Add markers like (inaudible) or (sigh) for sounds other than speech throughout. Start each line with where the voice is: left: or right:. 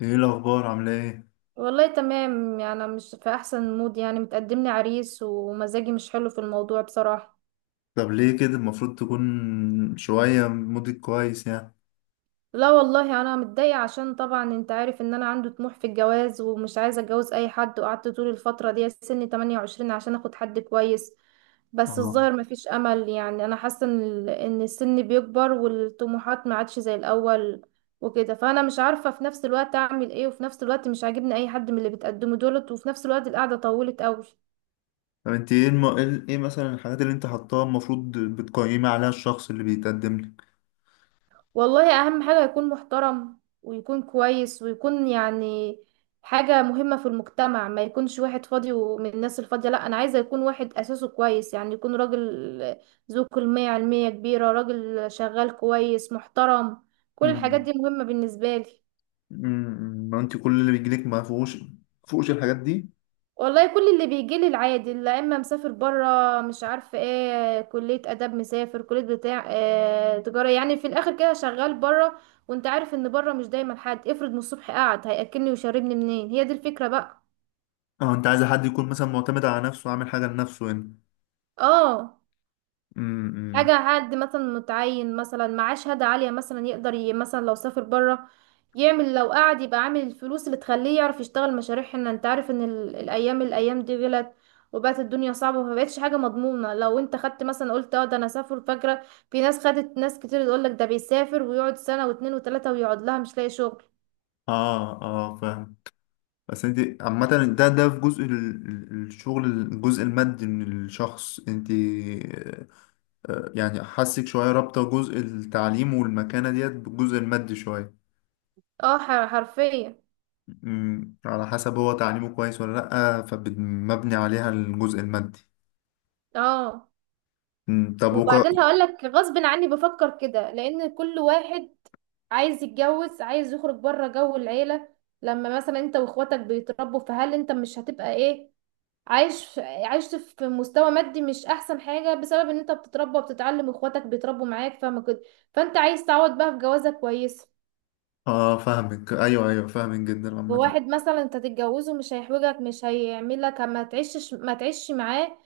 left: ايه الاخبار؟ عامله ايه؟
right: والله تمام، يعني أنا مش في احسن مود. يعني متقدملي عريس ومزاجي مش حلو في الموضوع بصراحة.
left: طب ليه كده؟ المفروض تكون شويه مودك كويس يعني.
right: لا والله انا متضايقة عشان طبعا انت عارف ان انا عندي طموح في الجواز ومش عايزة اتجوز اي حد، وقعدت طول الفترة دي سن 28 عشان اخد حد كويس. بس
left: اه.
right: الظاهر مفيش امل. يعني انا حاسة ان إن السن بيكبر والطموحات ما عادش زي الاول. وكده فانا مش عارفة في نفس الوقت اعمل ايه، وفي نفس الوقت مش عاجبني اي حد من اللي بتقدمه دولت، وفي نفس الوقت القعدة طولت قوي.
left: طب انت ايه ايه إيه مثلا الحاجات اللي انت حطاها المفروض بتقيمي عليها الشخص اللي بيتقدم لك؟
right: والله اهم حاجة يكون محترم ويكون كويس ويكون يعني حاجة مهمة في المجتمع، ما يكونش واحد فاضي ومن الناس الفاضية. لا، انا عايزة يكون واحد اساسه كويس، يعني يكون راجل ذو كلمة علمية كبيرة، راجل شغال كويس محترم. كل الحاجات
left: امم
right: دي مهمة بالنسبة لي.
left: أمم، ما انت كل اللي بيجيلك ما فيهوش فوقش الحاجات دي.
right: والله كل اللي بيجي لي العادي، لا اما مسافر بره مش عارفه ايه كليه اداب، مسافر كليه بتاع إيه تجاره، يعني في الاخر كده شغال بره. وانت عارف ان بره مش دايما حد افرض من الصبح قاعد هياكلني ويشربني منين، هي دي الفكره بقى.
left: اه، انت عايزه حد يكون مثلا معتمد على نفسه، عامل حاجه لنفسه هنا.
right: اه.
left: امم.
right: حاجة، حد مثلا متعين، مثلا معاه شهادة عالية، مثلا يقدر مثلا لو سافر برا يعمل، لو قعد يبقى عامل الفلوس اللي تخليه يعرف يشتغل مشاريع هنا. انت عارف ان الايام دي غلت وبقت الدنيا صعبة، فمبقتش حاجة مضمونة. لو انت خدت مثلا قلت اه ده انا سافر، فاكرة في ناس خدت، ناس كتير يقولك ده بيسافر ويقعد سنة واتنين وتلاتة، ويقعد لها مش لاقي شغل.
left: اه اه فاهم. بس انت عامة، ده في جزء الشغل، الجزء المادي من الشخص، انت آه، يعني حسك شوية رابطة جزء التعليم والمكانة ديت بالجزء المادي شوية.
right: اه حرفيا.
left: مم، على حسب هو تعليمه كويس ولا لأ، فمبني عليها الجزء المادي.
right: اه،
left: مم،
right: وبعدين هقول لك، غصب عني بفكر كده، لان كل واحد عايز يتجوز، عايز يخرج بره جو العيله. لما مثلا انت واخواتك بيتربوا، فهل انت مش هتبقى ايه، عايش في مستوى مادي مش احسن حاجه بسبب ان انت بتتربى وبتتعلم واخواتك بيتربوا معاك، فاهمه كده؟ فانت عايز تعوض بقى في جوازه كويسه.
left: اه فاهمك، ايوه ايوه فاهمك جدا عامة.
right: وواحد مثلا انت تتجوزه مش هيحوجك، مش هيعملك ما تعيشش معاه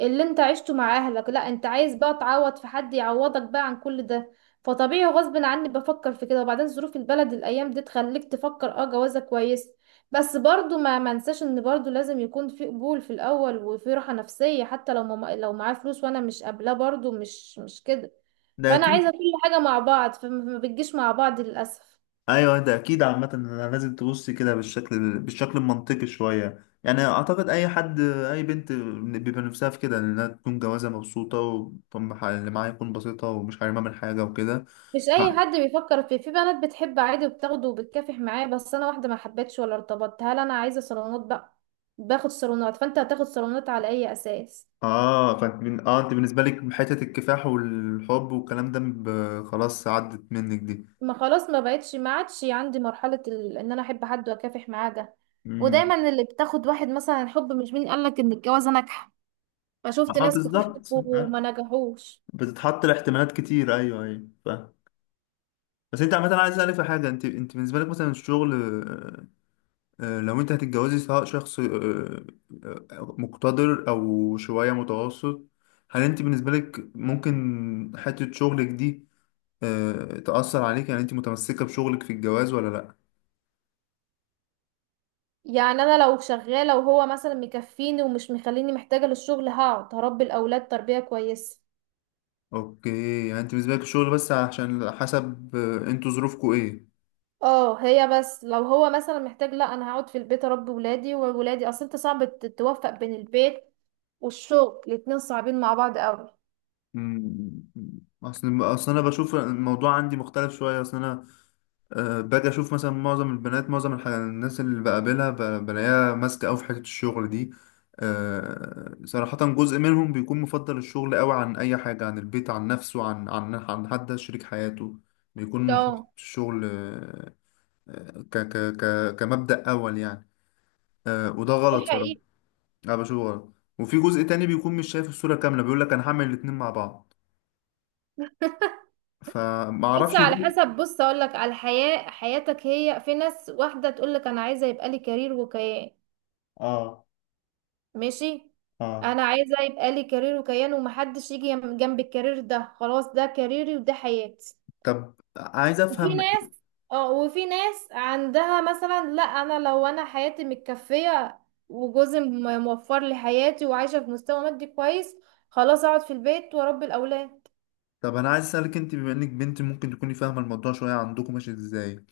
right: اللي انت عشته مع اهلك. لا، انت عايز بقى تعوض في حد يعوضك بقى عن كل ده. فطبيعي غصب عني بفكر في كده. وبعدين ظروف البلد الايام دي تخليك تفكر اه جوازة كويس. بس برضو ما منساش ان برضو لازم يكون في قبول في الاول وفي راحة نفسية، حتى لو ما لو معاه فلوس وانا مش قابلاه برضو مش كده.
left: ده
right: فانا
left: اكيد.
right: عايزة كل حاجة مع بعض، فما ما بتجيش مع بعض للاسف.
left: ايوه ده اكيد. عامة أنا لازم تبص كده بالشكل المنطقي شوية، يعني اعتقد اي حد، اي بنت بيبقى نفسها في كده، انها تكون جوازة مبسوطة واللي معاها يكون بسيطة ومش حارمها من حاجة وكده.
right: مش اي حد بيفكر فيه. في بنات بتحب عادي وبتاخده وبتكافح معاه، بس انا واحده ما حبيتش ولا ارتبطت، هل انا عايزه صالونات بقى؟ باخد صالونات، فانت هتاخد صالونات على اي اساس؟
left: اه اه انت بالنسبه لك حته الكفاح والحب والكلام خلاص عدت منك دي.
right: ما خلاص، ما بقتش ما عادش عندي مرحله ان انا احب حد واكافح معاه ده.
left: امم.
right: ودايما اللي بتاخد واحد مثلا الحب، مش مين قالك ان الجواز ناجحه؟ فشفت
left: اه
right: ناس كتير
left: بالظبط
right: حبوا
left: آه.
right: وما نجحوش.
left: بتتحط لاحتمالات كتير، ايوه ايوه فاهم. بس انت عامه عايز اسالك في حاجه، انت بالنسبه لك مثلا الشغل آه، آه، لو انت هتتجوزي سواء شخص آه، آه، مقتدر او شويه متوسط، هل انت بالنسبه لك ممكن حته شغلك دي آه، تأثر عليك؟ يعني انت متمسكه بشغلك في الجواز ولا لا؟
right: يعني انا لو شغاله وهو مثلا مكفيني ومش مخليني محتاجه للشغل، هقعد هربي الاولاد تربيه كويسه.
left: اوكي، يعني انت بالنسبه لك الشغل بس عشان حسب آه، انتوا ظروفكوا ايه.
right: اه، هي بس لو هو مثلا محتاج، لا انا هقعد في البيت اربي ولادي. وولادي اصل انت صعب توفق بين البيت والشغل، الاتنين صعبين مع بعض قوي.
left: مم. اصل انا بشوف الموضوع عندي مختلف شويه. اصل انا أه باجي اشوف مثلا معظم البنات، معظم الناس اللي بقابلها بلاقيها ماسكه قوي في حته الشغل دي. أه صراحه جزء منهم بيكون مفضل الشغل قوي عن اي حاجه، عن البيت، عن نفسه، عن حد شريك حياته، بيكون حاطط
right: اه،
left: الشغل آه، ك كمبدأ اول يعني. أه وده
right: دي
left: غلط صراحه.
right: حقيقة.
left: انا بشوفه غلط. وفي جزء تاني بيكون مش شايف الصورة كاملة، بيقول لك انا هعمل الاتنين مع بعض، فما
right: بس
left: اعرفش
right: على
left: دول.
right: حسب، بص اقول لك على الحياة، حياتك هي في ناس واحدة تقول لك انا عايزة يبقى لي كارير وكيان،
left: اه
right: ماشي.
left: اه.
right: انا عايزة يبقى لي كارير وكيان ومحدش يجي جنب الكارير ده، خلاص ده كاريري وده حياتي.
left: طب عايز
right: وفي
left: افهم،
right: ناس، اه وفي ناس عندها مثلا لا، انا لو انا حياتي متكفية وجوزي موفر لي حياتي وعايشة في مستوى مادي كويس، خلاص اقعد في البيت واربي الاولاد.
left: طب انا عايز اسالك انت بما انك بنت ممكن تكوني فاهمه الموضوع شويه، عندكم ماشي ازاي؟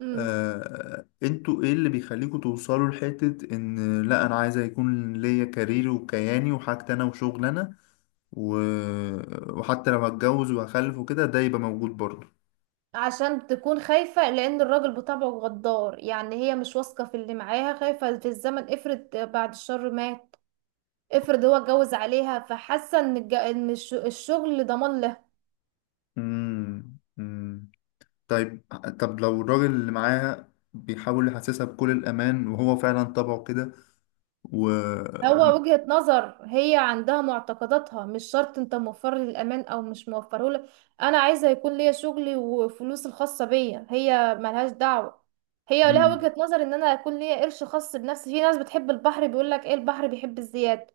right: امم.
left: آه... انتوا ايه اللي بيخليكوا توصلوا لحته ان لا انا عايزه يكون ليا كاريري وكياني وحاجتي انا وشغل انا و... وحتى لو هتجوز وهخلف وكده ده يبقى موجود برضه؟
right: عشان تكون خايفة، لان الراجل بطبعه غدار. يعني هي مش واثقة في اللي معاها، خايفة في الزمن افرض بعد الشر مات، افرض هو اتجوز عليها، فحاسة ان إن الشغل ضمان لها.
left: امم. طيب، طب لو الراجل اللي معاه بيحاول يحسسها بكل الأمان وهو فعلا طبعه كده و...
right: هو وجهة نظر، هي عندها معتقداتها، مش شرط انت موفر لي الامان او مش موفره لي. انا عايزه يكون ليا شغلي وفلوس الخاصه بيا، هي ملهاش دعوه. هي لها
left: مم.
right: وجهة نظر ان انا يكون ليا قرش خاص بنفسي، في ناس بتحب البحر بيقول لك ايه، البحر بيحب الزياده.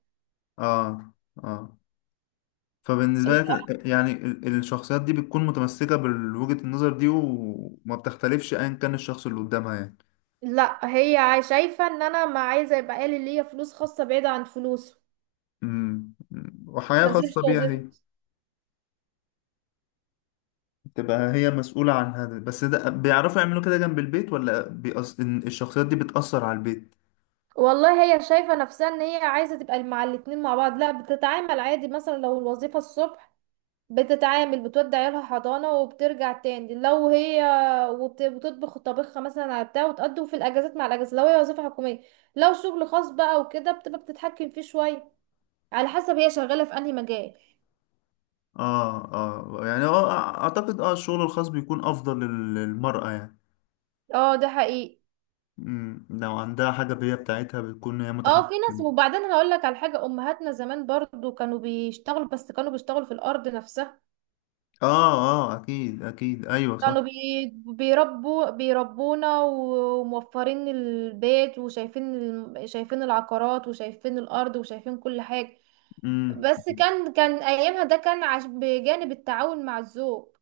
left: آه، آه، فبالنسبة
right: الب-
left: لك يعني الشخصيات دي بتكون متمسكة بوجهة النظر دي وما بتختلفش أيا كان الشخص اللي قدامها يعني؟
right: لا، هي شايفه ان انا ما عايزه يبقى إيه لي، ليا فلوس خاصه بعيده عن فلوسه،
left: مم. مم. وحياة
right: ما اسيبش
left: خاصة بيها هي،
right: وظيفتي.
left: تبقى هي مسؤولة عن هذا، بس ده بيعرفوا يعملوا كده جنب البيت ولا إن الشخصيات دي بتأثر على البيت؟
right: والله هي شايفه نفسها ان هي عايزه تبقى مع الاتنين مع بعض. لا، بتتعامل عادي، مثلا لو الوظيفه الصبح بتتعامل بتودي عيالها حضانة وبترجع تاني لو هي، وبتطبخ طبخها مثلا على بتاع، وتقضي في الأجازات مع الأجازة لو هي وظيفة حكومية. لو شغل خاص بقى وكده، بتبقى بتتحكم فيه شوية، على حسب هي شغالة في أنهي مجال.
left: اه اه، يعني اه اعتقد اه الشغل الخاص بيكون افضل للمرأة يعني.
right: اه ده حقيقي.
left: امم، لو عندها حاجة بهي بتاعتها بتكون هي
right: اه في ناس،
left: متحكمة.
right: وبعدين هقول لك على حاجة، أمهاتنا زمان برضو كانوا بيشتغلوا، بس كانوا بيشتغلوا في الأرض نفسها.
left: اه اه، اكيد ايوه صح.
right: كانوا بي... بيربوا بيربونا وموفرين البيت، وشايفين شايفين العقارات وشايفين الأرض وشايفين كل حاجة.
left: امم،
right: بس كان ايامها ده كان عش بجانب التعاون مع الذوق.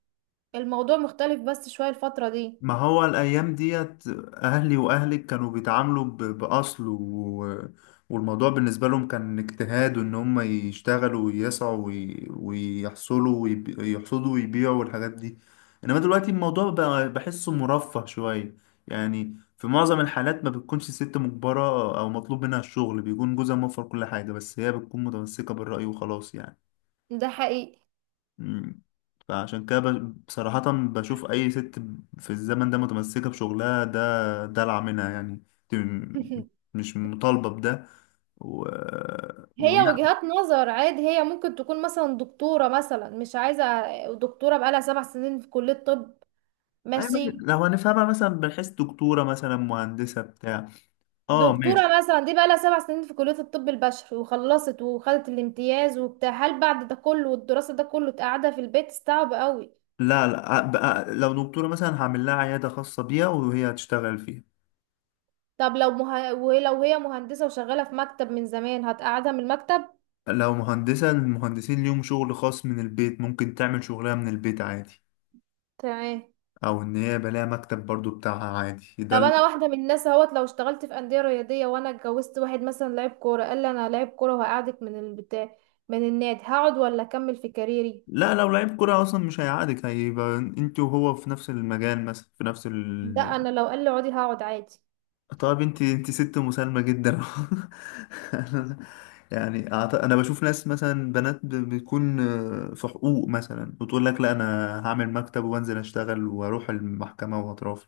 right: الموضوع مختلف بس شوية الفترة دي.
left: ما هو الأيام ديت أهلي وأهلك كانوا بيتعاملوا بأصل والموضوع بالنسبة لهم كان اجتهاد، وإن هم يشتغلوا ويسعوا ويحصلوا يحصدوا ويبيعوا والحاجات دي. إنما دلوقتي الموضوع بقى بحسه مرفه شوية، يعني في معظم الحالات ما بتكونش الست مجبرة أو مطلوب منها الشغل، بيكون جوزها موفر كل حاجة بس هي بتكون متمسكة بالرأي وخلاص يعني.
right: ده حقيقي.
left: مم. فعشان كده بصراحة بشوف أي ست في الزمن ده متمسكة بشغلها ده دلع منها يعني. دي م-
right: (laughs)
left: مش مطالبة بده و...
right: هي
left: يعني.
right: وجهات نظر عادي، هي ممكن تكون مثلا دكتورة مثلا مش عايزة. دكتورة بقالها 7 سنين في كلية طب،
left: أي ماشي،
right: ماشي.
left: لو هنفهمها مثلا من حيث دكتورة مثلا، مهندسة بتاع، اه ماشي.
right: دكتورة مثلا دي بقالها 7 سنين في كلية الطب البشري، وخلصت وخدت الامتياز وبتاع، هل بعد ده كله والدراسة ده كله تقعدها في البيت؟ صعب قوي.
left: لا لا، بقى لو دكتورة مثلا هعمل لها عيادة خاصة بيها وهي هتشتغل فيها.
right: طب لو ولو هي مهندسة وشغالة في مكتب من زمان، هتقعدها من المكتب؟
left: لو مهندسة، المهندسين ليهم شغل خاص من البيت، ممكن تعمل شغلها من البيت عادي.
right: تمام.
left: او ان هي بلاقي مكتب برضو بتاعها، عادي ده.
right: طب انا واحده من الناس اهوت، لو اشتغلت في انديه رياضيه وانا اتجوزت واحد مثلا لعيب كوره، قال لي انا لعيب كوره وهقعدك من البتاع من النادي، هقعد ولا اكمل في كاريري؟
left: لا، لو لعيب كرة أصلا مش هيعادك، هيبقى أنت وهو في نفس المجال مثلا، في نفس
right: ده
left: ال...
right: انا لو قال لي اقعدي هقعد عادي.
left: طب أنت، أنت ست مسالمة جدا. (laughs) يعني أنا بشوف ناس مثلا بنات بتكون آه، في حقوق مثلا وتقول لك لا أنا هعمل مكتب وأنزل أشتغل وأروح المحكمة وأترافع.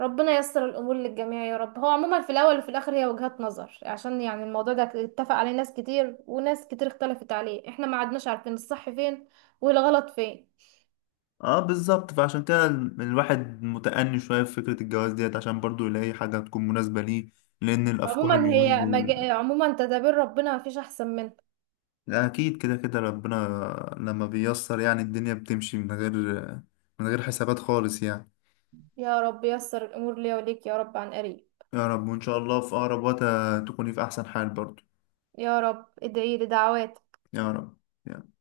right: ربنا ييسر الامور للجميع يا رب. هو عموما في الاول وفي الاخر هي وجهات نظر، عشان يعني الموضوع ده اتفق عليه ناس كتير وناس كتير اختلفت عليه، احنا ما عدناش عارفين الصح فين والغلط فين.
left: اه بالظبط، فعشان كده الواحد متأني شوية في فكرة الجواز ديت عشان برضو يلاقي حاجة تكون مناسبة ليه، لأن الأفكار
right: عموما
left: اليومين
right: هي
left: دول.
right: عموما تدابير ربنا ما فيش احسن منها.
left: لا، اكيد كده كده ربنا لما بييسر يعني الدنيا بتمشي من غير، من غير حسابات خالص يعني.
right: يا رب ييسر الامور ليا وليك يا رب عن قريب.
left: يا رب، وان شاء الله في اقرب وقت تكوني في احسن حال برضو.
right: يا رب ادعيلي دعوات.
left: يا رب.